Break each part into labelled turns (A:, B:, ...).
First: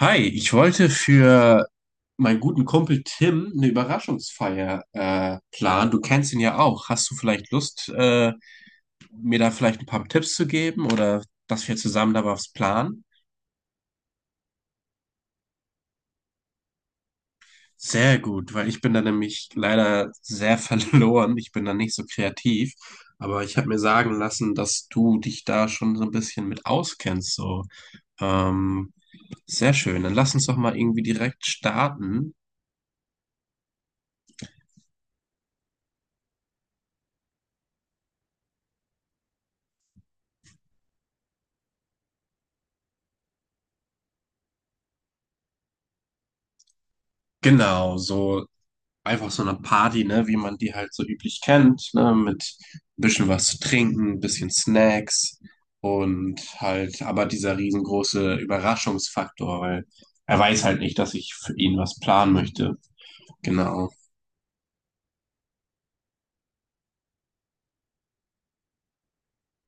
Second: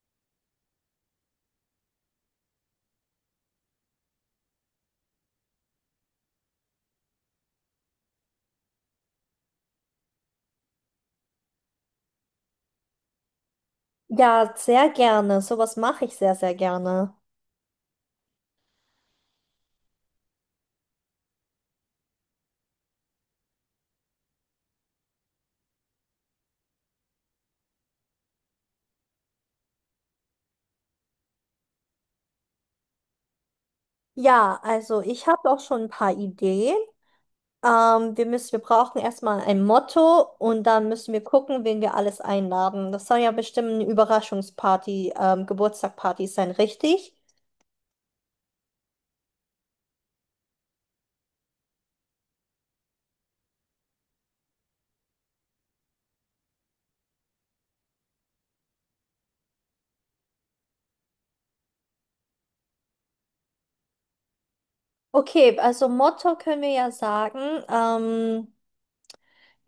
A: Hi, ich wollte für meinen guten Kumpel Tim eine Überraschungsfeier planen. Du kennst ihn ja auch. Hast du vielleicht Lust, mir da vielleicht ein paar Tipps zu geben oder dass wir zusammen da was planen?
B: Ja, sehr gerne. Sowas mache ich sehr, sehr gerne.
A: Sehr gut, weil ich bin da nämlich leider sehr verloren. Ich bin da nicht so kreativ. Aber ich habe mir sagen lassen, dass du dich da schon so ein bisschen mit auskennst. So. Ähm, sehr schön. Dann lass uns doch mal irgendwie direkt starten.
B: Ja, also ich habe auch schon ein paar Ideen. Wir brauchen erstmal ein Motto und dann müssen wir gucken, wen wir alles einladen. Das soll ja bestimmt eine Überraschungsparty, Geburtstagparty sein, richtig?
A: Genau, so einfach so eine Party, ne, wie man die halt so üblich kennt, ne, mit ein bisschen was zu trinken, ein bisschen Snacks und halt, aber dieser riesengroße Überraschungsfaktor, weil er weiß halt nicht, dass ich für ihn was planen möchte. Genau.
B: Okay, also Motto können wir ja sagen,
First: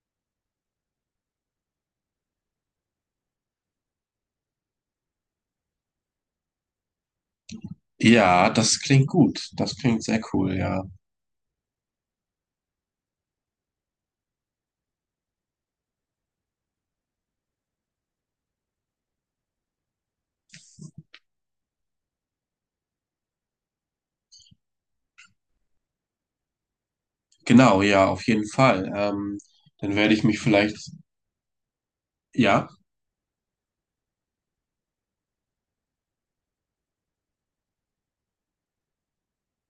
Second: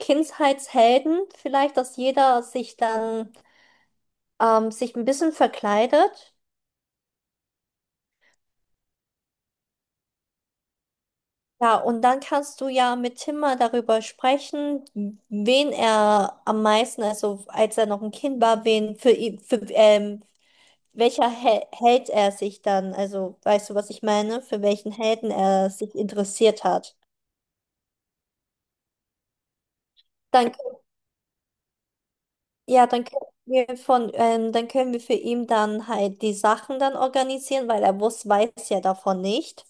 B: Kindheitshelden, vielleicht, dass jeder sich dann sich ein bisschen verkleidet.
A: Ja, das klingt gut. Das klingt sehr cool, ja.
B: Ja, und dann kannst du ja mit Tim mal darüber sprechen, wen er am meisten, also als er noch ein Kind war, wen für ihn, für welcher Hel Held er sich dann, also weißt du, was ich meine, für welchen Helden er sich interessiert hat.
A: Genau, ja, auf jeden Fall. Dann werde ich mich
B: Dann,
A: vielleicht, ja.
B: ja, dann können wir dann können wir für ihn dann halt die Sachen dann organisieren, weil er weiß ja davon nicht.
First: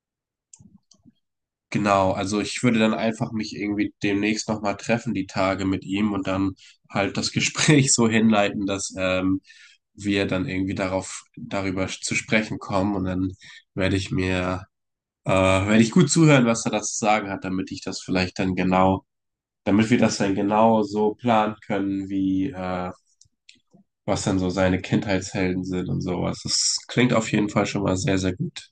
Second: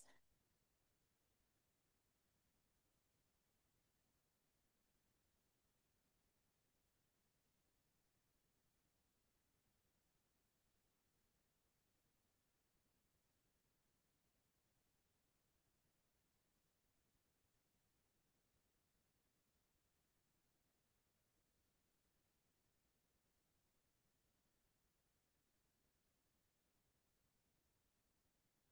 A: Genau, also ich würde dann einfach mich irgendwie demnächst nochmal treffen, die Tage mit ihm und dann halt das Gespräch so hinleiten, dass wir dann irgendwie darauf, darüber zu sprechen kommen und dann werde ich mir, werde ich gut zuhören, was er da zu sagen hat, damit ich das vielleicht dann genau, damit wir das dann genau so planen können, wie, was dann so seine Kindheitshelden sind und sowas. Das klingt auf jeden Fall schon mal sehr, sehr gut.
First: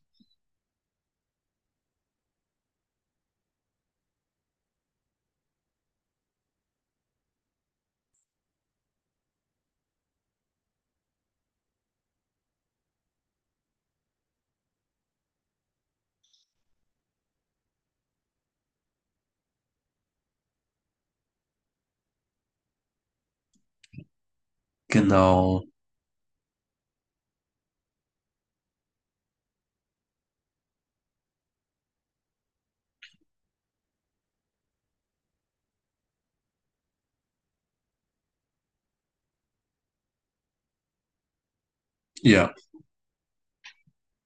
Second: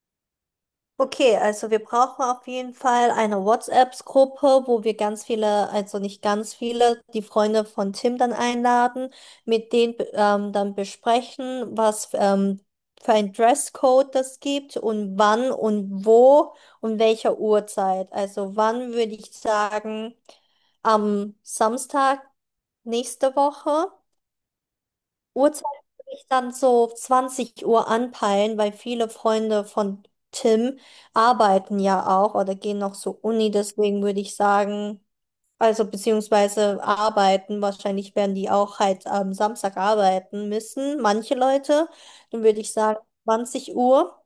B: Okay, also wir brauchen auf jeden Fall eine WhatsApp-Gruppe, wo wir ganz viele, also nicht ganz viele, die Freunde von Tim dann einladen, mit denen dann besprechen, was für ein Dresscode das gibt und wann und wo und welcher Uhrzeit. Also wann würde ich sagen, am Samstag nächste Woche. Uhrzeit
A: Genau.
B: würde ich dann so 20 Uhr anpeilen, weil viele Freunde von Tim arbeiten ja auch oder gehen noch zur Uni, deswegen würde ich sagen, also beziehungsweise arbeiten, wahrscheinlich werden die auch halt am Samstag arbeiten müssen, manche Leute, dann
A: Ja.
B: würde ich sagen 20 Uhr.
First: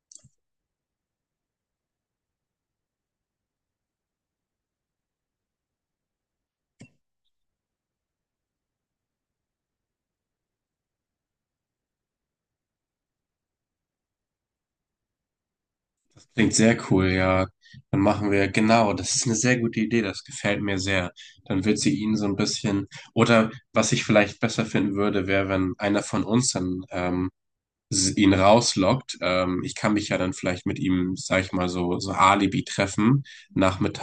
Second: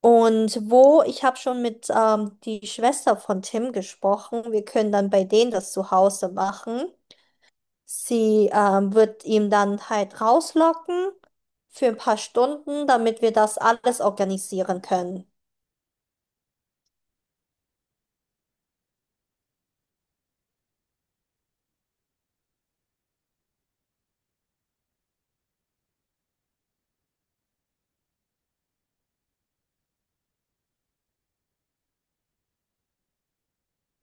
B: Und wo, ich habe schon mit die Schwester von Tim gesprochen, wir können dann bei denen das zu Hause machen. Sie wird ihn dann halt rauslocken für ein paar Stunden, damit wir das alles organisieren können.
A: Klingt sehr cool, ja. Dann machen wir, genau, das ist eine sehr gute Idee, das gefällt mir sehr. Dann wird sie ihn so ein bisschen, oder was ich vielleicht besser finden würde, wäre, wenn einer von uns dann ihn rauslockt. Ich kann mich ja dann vielleicht mit ihm, sag ich mal, so, so Alibi treffen,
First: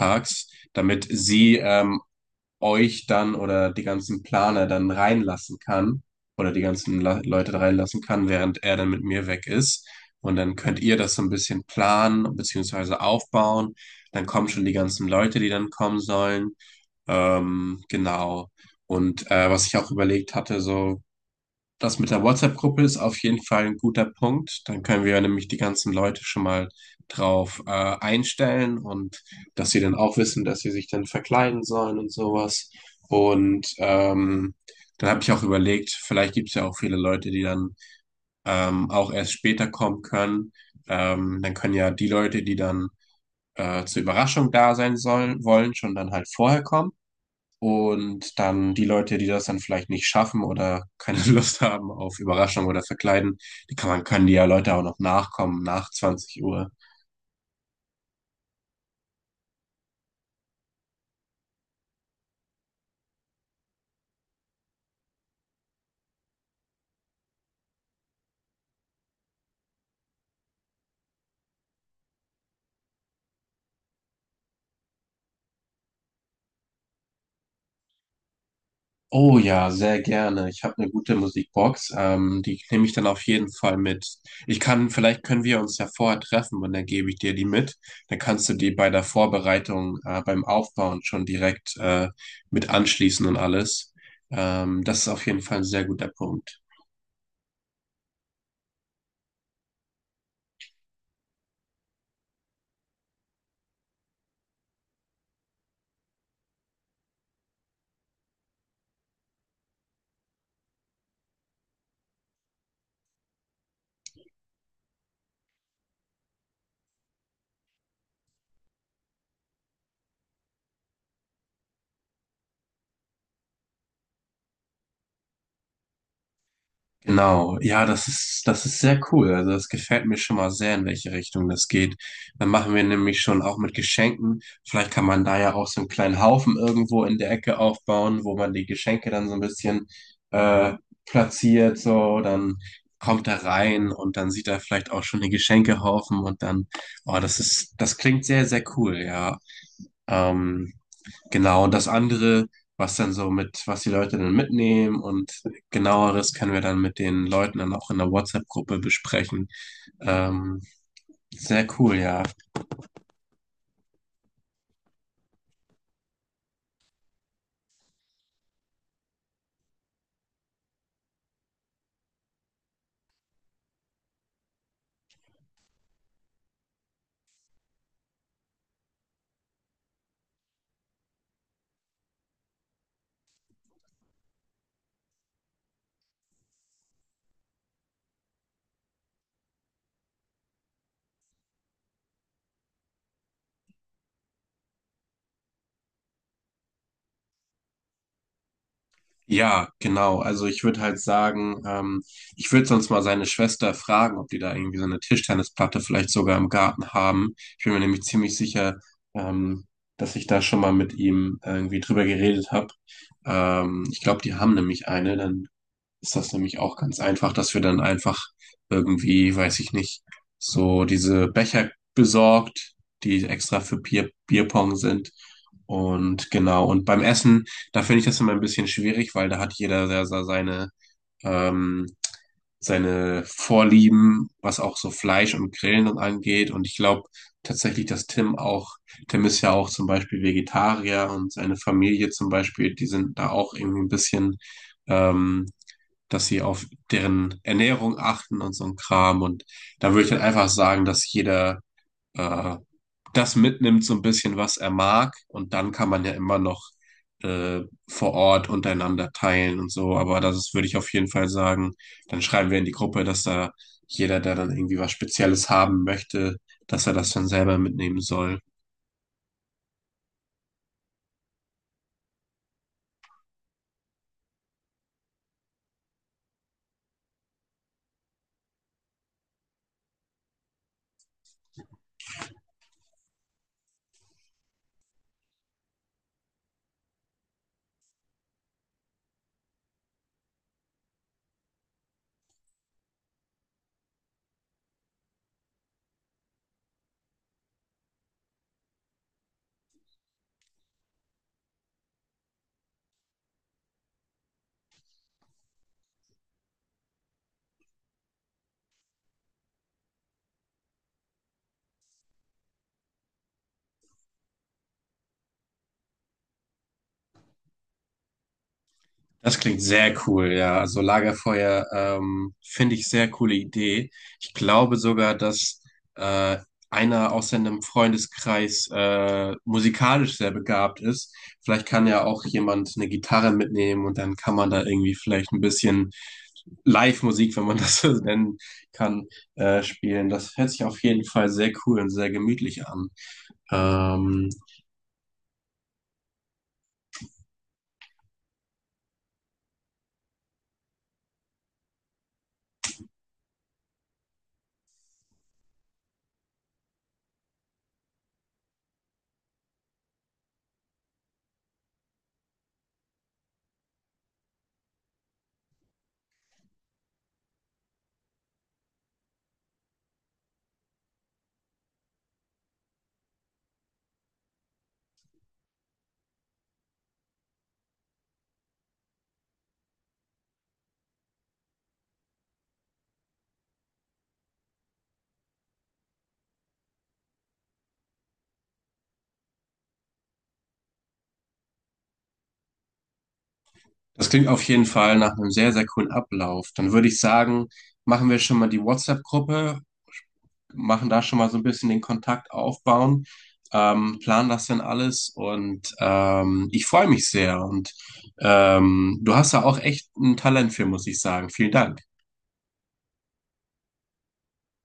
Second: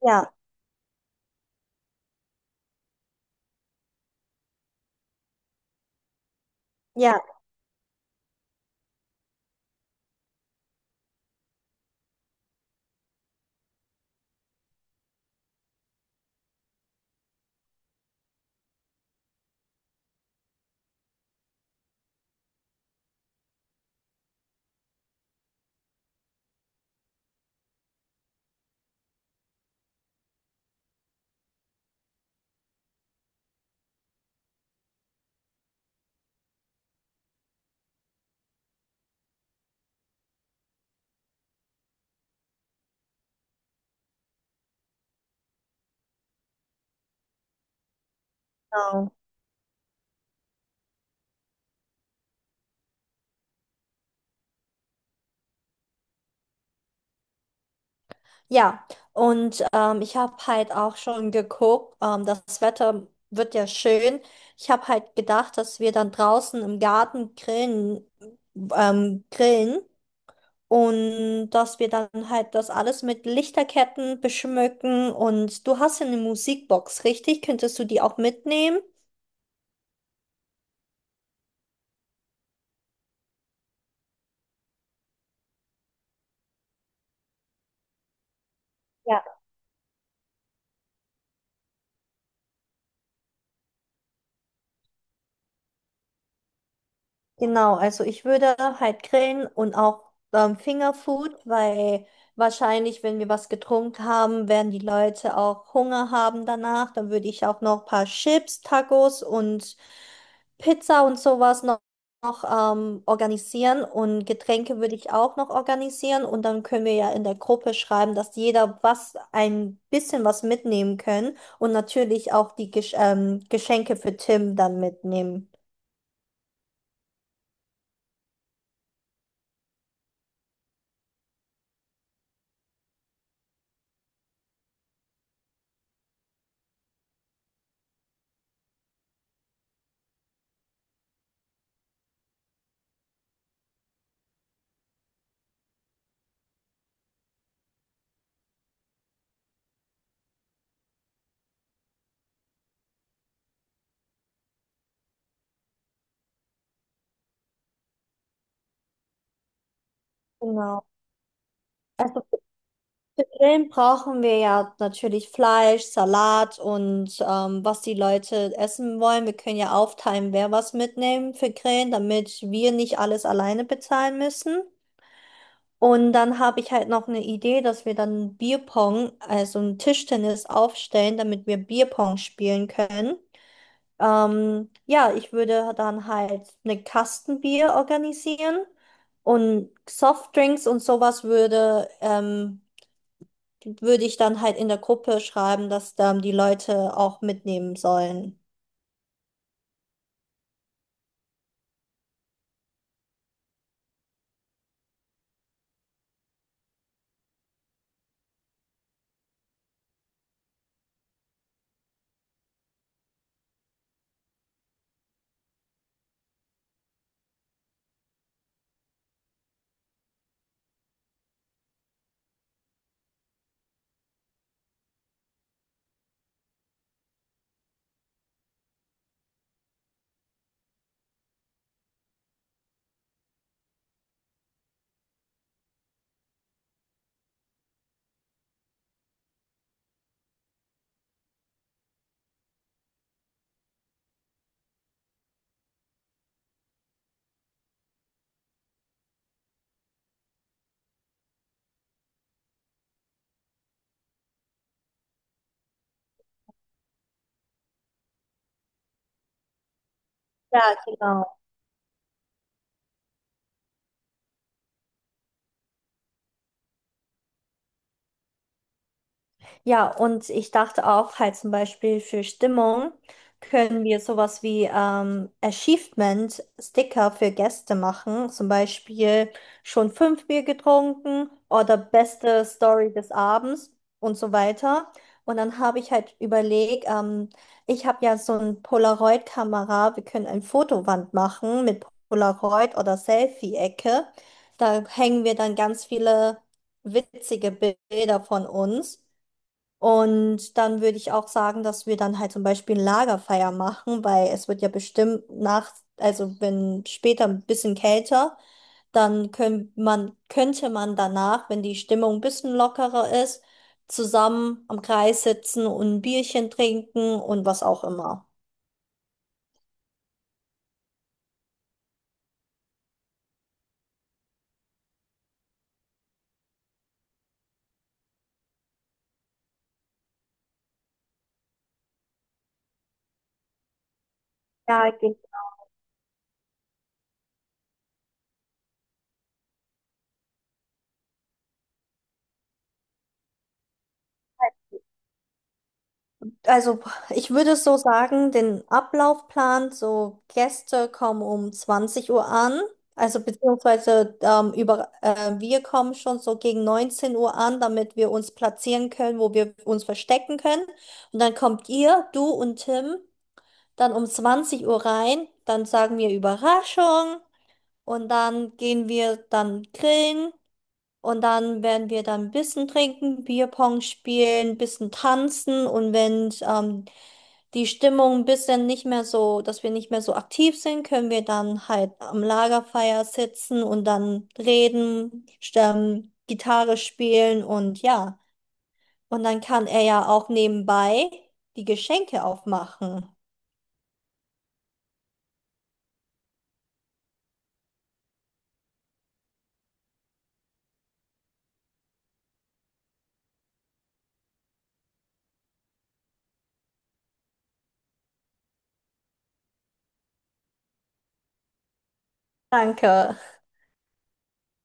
B: Ja,
A: damit sie euch dann oder die ganzen Planer dann reinlassen kann oder die ganzen La
B: ja,
A: Leute reinlassen kann, während er dann mit mir weg ist. Und dann könnt ihr das so ein bisschen planen beziehungsweise aufbauen. Dann kommen schon die ganzen Leute, die dann kommen sollen. Genau. Und was ich auch überlegt hatte, so das mit der WhatsApp-Gruppe ist auf jeden Fall ein guter Punkt. Dann können wir nämlich die ganzen Leute schon mal drauf einstellen und dass sie dann auch wissen, dass sie sich dann verkleiden sollen und sowas. Und dann habe ich auch überlegt, vielleicht gibt es ja auch viele Leute, die dann auch erst später kommen können. Dann können ja die Leute, die dann zur Überraschung da sein sollen, wollen, schon dann halt vorher kommen. Und dann die
B: genau.
A: Leute, die das dann vielleicht nicht schaffen oder keine Lust haben auf Überraschung oder Verkleiden, die kann man, können die ja Leute auch noch nachkommen nach 20 Uhr.
B: Ja, und ich habe halt auch schon geguckt, das Wetter wird ja schön. Ich habe halt gedacht, dass wir dann draußen im Garten grillen und dass wir dann halt das alles mit Lichterketten beschmücken. Und du hast ja eine Musikbox, richtig? Könntest du die auch mitnehmen?
A: Oh ja, sehr gerne. Ich habe eine gute Musikbox. Die nehme ich dann auf jeden Fall mit. Ich kann, vielleicht können wir uns ja vorher treffen und dann gebe ich dir die mit. Dann kannst du die bei der Vorbereitung, beim Aufbauen schon direkt mit anschließen und alles. Das ist auf jeden Fall ein sehr guter Punkt.
B: Genau, also ich würde halt grillen und auch Fingerfood, weil wahrscheinlich, wenn wir was getrunken haben, werden die Leute auch Hunger haben danach. Dann würde ich auch noch ein paar Chips, Tacos und Pizza und noch organisieren. Und Getränke würde ich auch noch organisieren. Und dann können wir ja in der Gruppe schreiben, dass jeder was ein bisschen was mitnehmen können und natürlich auch die Geschenke für Tim dann mitnehmen.
A: Genau, ja, das ist sehr cool. Also das gefällt mir schon mal sehr, in welche Richtung das geht. Dann machen wir nämlich schon auch mit Geschenken. Vielleicht kann man da ja auch so einen kleinen Haufen irgendwo in der Ecke aufbauen, wo man die Geschenke dann so ein bisschen äh, platziert. So, dann kommt er rein und dann sieht er vielleicht auch schon den Geschenkehaufen und dann, oh, das ist, das klingt sehr, sehr cool, ja. Ähm, genau, und das andere, was dann so mit, was die Leute dann mitnehmen und genaueres können wir dann mit den Leuten dann auch in der WhatsApp-Gruppe besprechen. Ähm,
B: Genau.
A: sehr cool, ja.
B: Also Grillen brauchen wir ja natürlich Fleisch, Salat und was die Leute essen wollen. Wir können ja aufteilen, wer was mitnehmen für Grillen, damit wir nicht alles alleine bezahlen müssen. Und dann habe ich halt noch eine Idee, dass wir dann Bierpong, also ein Tischtennis aufstellen, damit wir Bierpong spielen können. Ja, ich würde dann halt eine Kastenbier organisieren und Softdrinks und sowas würde ich dann halt in der Gruppe schreiben, dass dann die Leute auch mitnehmen sollen.
A: Ja, genau. Also ich würde halt sagen, ich würde sonst mal seine Schwester fragen, ob die da irgendwie so eine Tischtennisplatte vielleicht sogar im Garten haben. Ich bin mir nämlich ziemlich sicher, ähm, dass ich da schon mal mit ihm irgendwie drüber geredet habe. Ich glaube, die haben nämlich eine. Dann ist das nämlich auch ganz einfach, dass wir dann einfach irgendwie, weiß ich nicht, so diese Becher besorgt, die extra für Bier, Bierpong sind. Und genau, und beim Essen, da finde ich das immer ein bisschen schwierig, weil da hat jeder sehr, sehr seine, ähm, seine Vorlieben, was auch so Fleisch und Grillen und angeht. Und ich glaube tatsächlich, dass Tim auch, Tim ist ja auch zum Beispiel Vegetarier und seine Familie zum Beispiel, die sind da auch irgendwie ein bisschen ähm, dass sie auf deren Ernährung achten und so ein Kram. Und da würde ich dann einfach sagen, dass jeder äh, das mitnimmt, so ein bisschen, was er mag. Und dann kann man ja immer noch äh, vor Ort untereinander teilen und so. Aber das ist,
B: Ja,
A: würde ich auf jeden
B: genau.
A: Fall sagen. Dann schreiben wir in die Gruppe, dass da jeder, der dann irgendwie was Spezielles haben möchte, dass er das dann selber mitnehmen soll.
B: Ja, und ich dachte auch halt zum Beispiel für Stimmung können wir sowas wie Achievement-Sticker für Gäste machen. Zum Beispiel schon 5 Bier getrunken oder beste Story des Abends und so weiter. Und dann habe ich halt überlegt, ich habe ja so eine Polaroid-Kamera. Wir können eine Fotowand machen mit Polaroid oder Selfie-Ecke. Da hängen wir dann ganz viele witzige Bilder von uns. Und dann würde ich auch sagen, dass wir dann halt zum Beispiel ein Lagerfeuer machen, weil es wird ja bestimmt nach, also wenn später ein bisschen kälter, könnte man danach, wenn die Stimmung ein bisschen lockerer ist, zusammen am Kreis sitzen und ein Bierchen trinken und was auch immer.
A: Das klingt sehr cool, ja. Also Lagerfeuer, finde ich sehr coole Idee. Ich glaube sogar, dass äh, einer aus seinem Freundeskreis musikalisch sehr begabt ist. Vielleicht kann ja auch jemand eine Gitarre mitnehmen und dann kann man da
B: Ja,
A: irgendwie
B: genau.
A: vielleicht ein bisschen Live-Musik, wenn man das so nennen kann, spielen. Das hört sich auf jeden Fall sehr cool und sehr gemütlich an. Ähm,
B: Also ich würde so sagen, den Ablaufplan, so Gäste kommen um 20 Uhr an, also wir kommen schon so gegen 19 Uhr an, damit wir uns platzieren können, wo wir uns verstecken können. Und dann kommt ihr, du und Tim, dann um 20 Uhr rein, dann sagen wir Überraschung und dann gehen wir dann grillen und dann werden wir dann ein bisschen trinken, Bierpong spielen, ein bisschen tanzen. Und wenn die Stimmung ein bisschen nicht mehr so, dass wir nicht mehr so aktiv sind, können wir dann halt am Lagerfeuer sitzen und dann reden, stimmen, Gitarre spielen und ja. Und dann kann er ja auch nebenbei die Geschenke aufmachen.
A: Das klingt auf jeden Fall nach einem sehr, sehr coolen Ablauf. Dann würde ich sagen, machen wir schon mal die WhatsApp-Gruppe, machen da schon mal so ein bisschen den Kontakt aufbauen, planen das dann alles und ich freue mich sehr. Und du hast da auch echt ein Talent für, muss ich sagen. Vielen Dank.
B: Danke.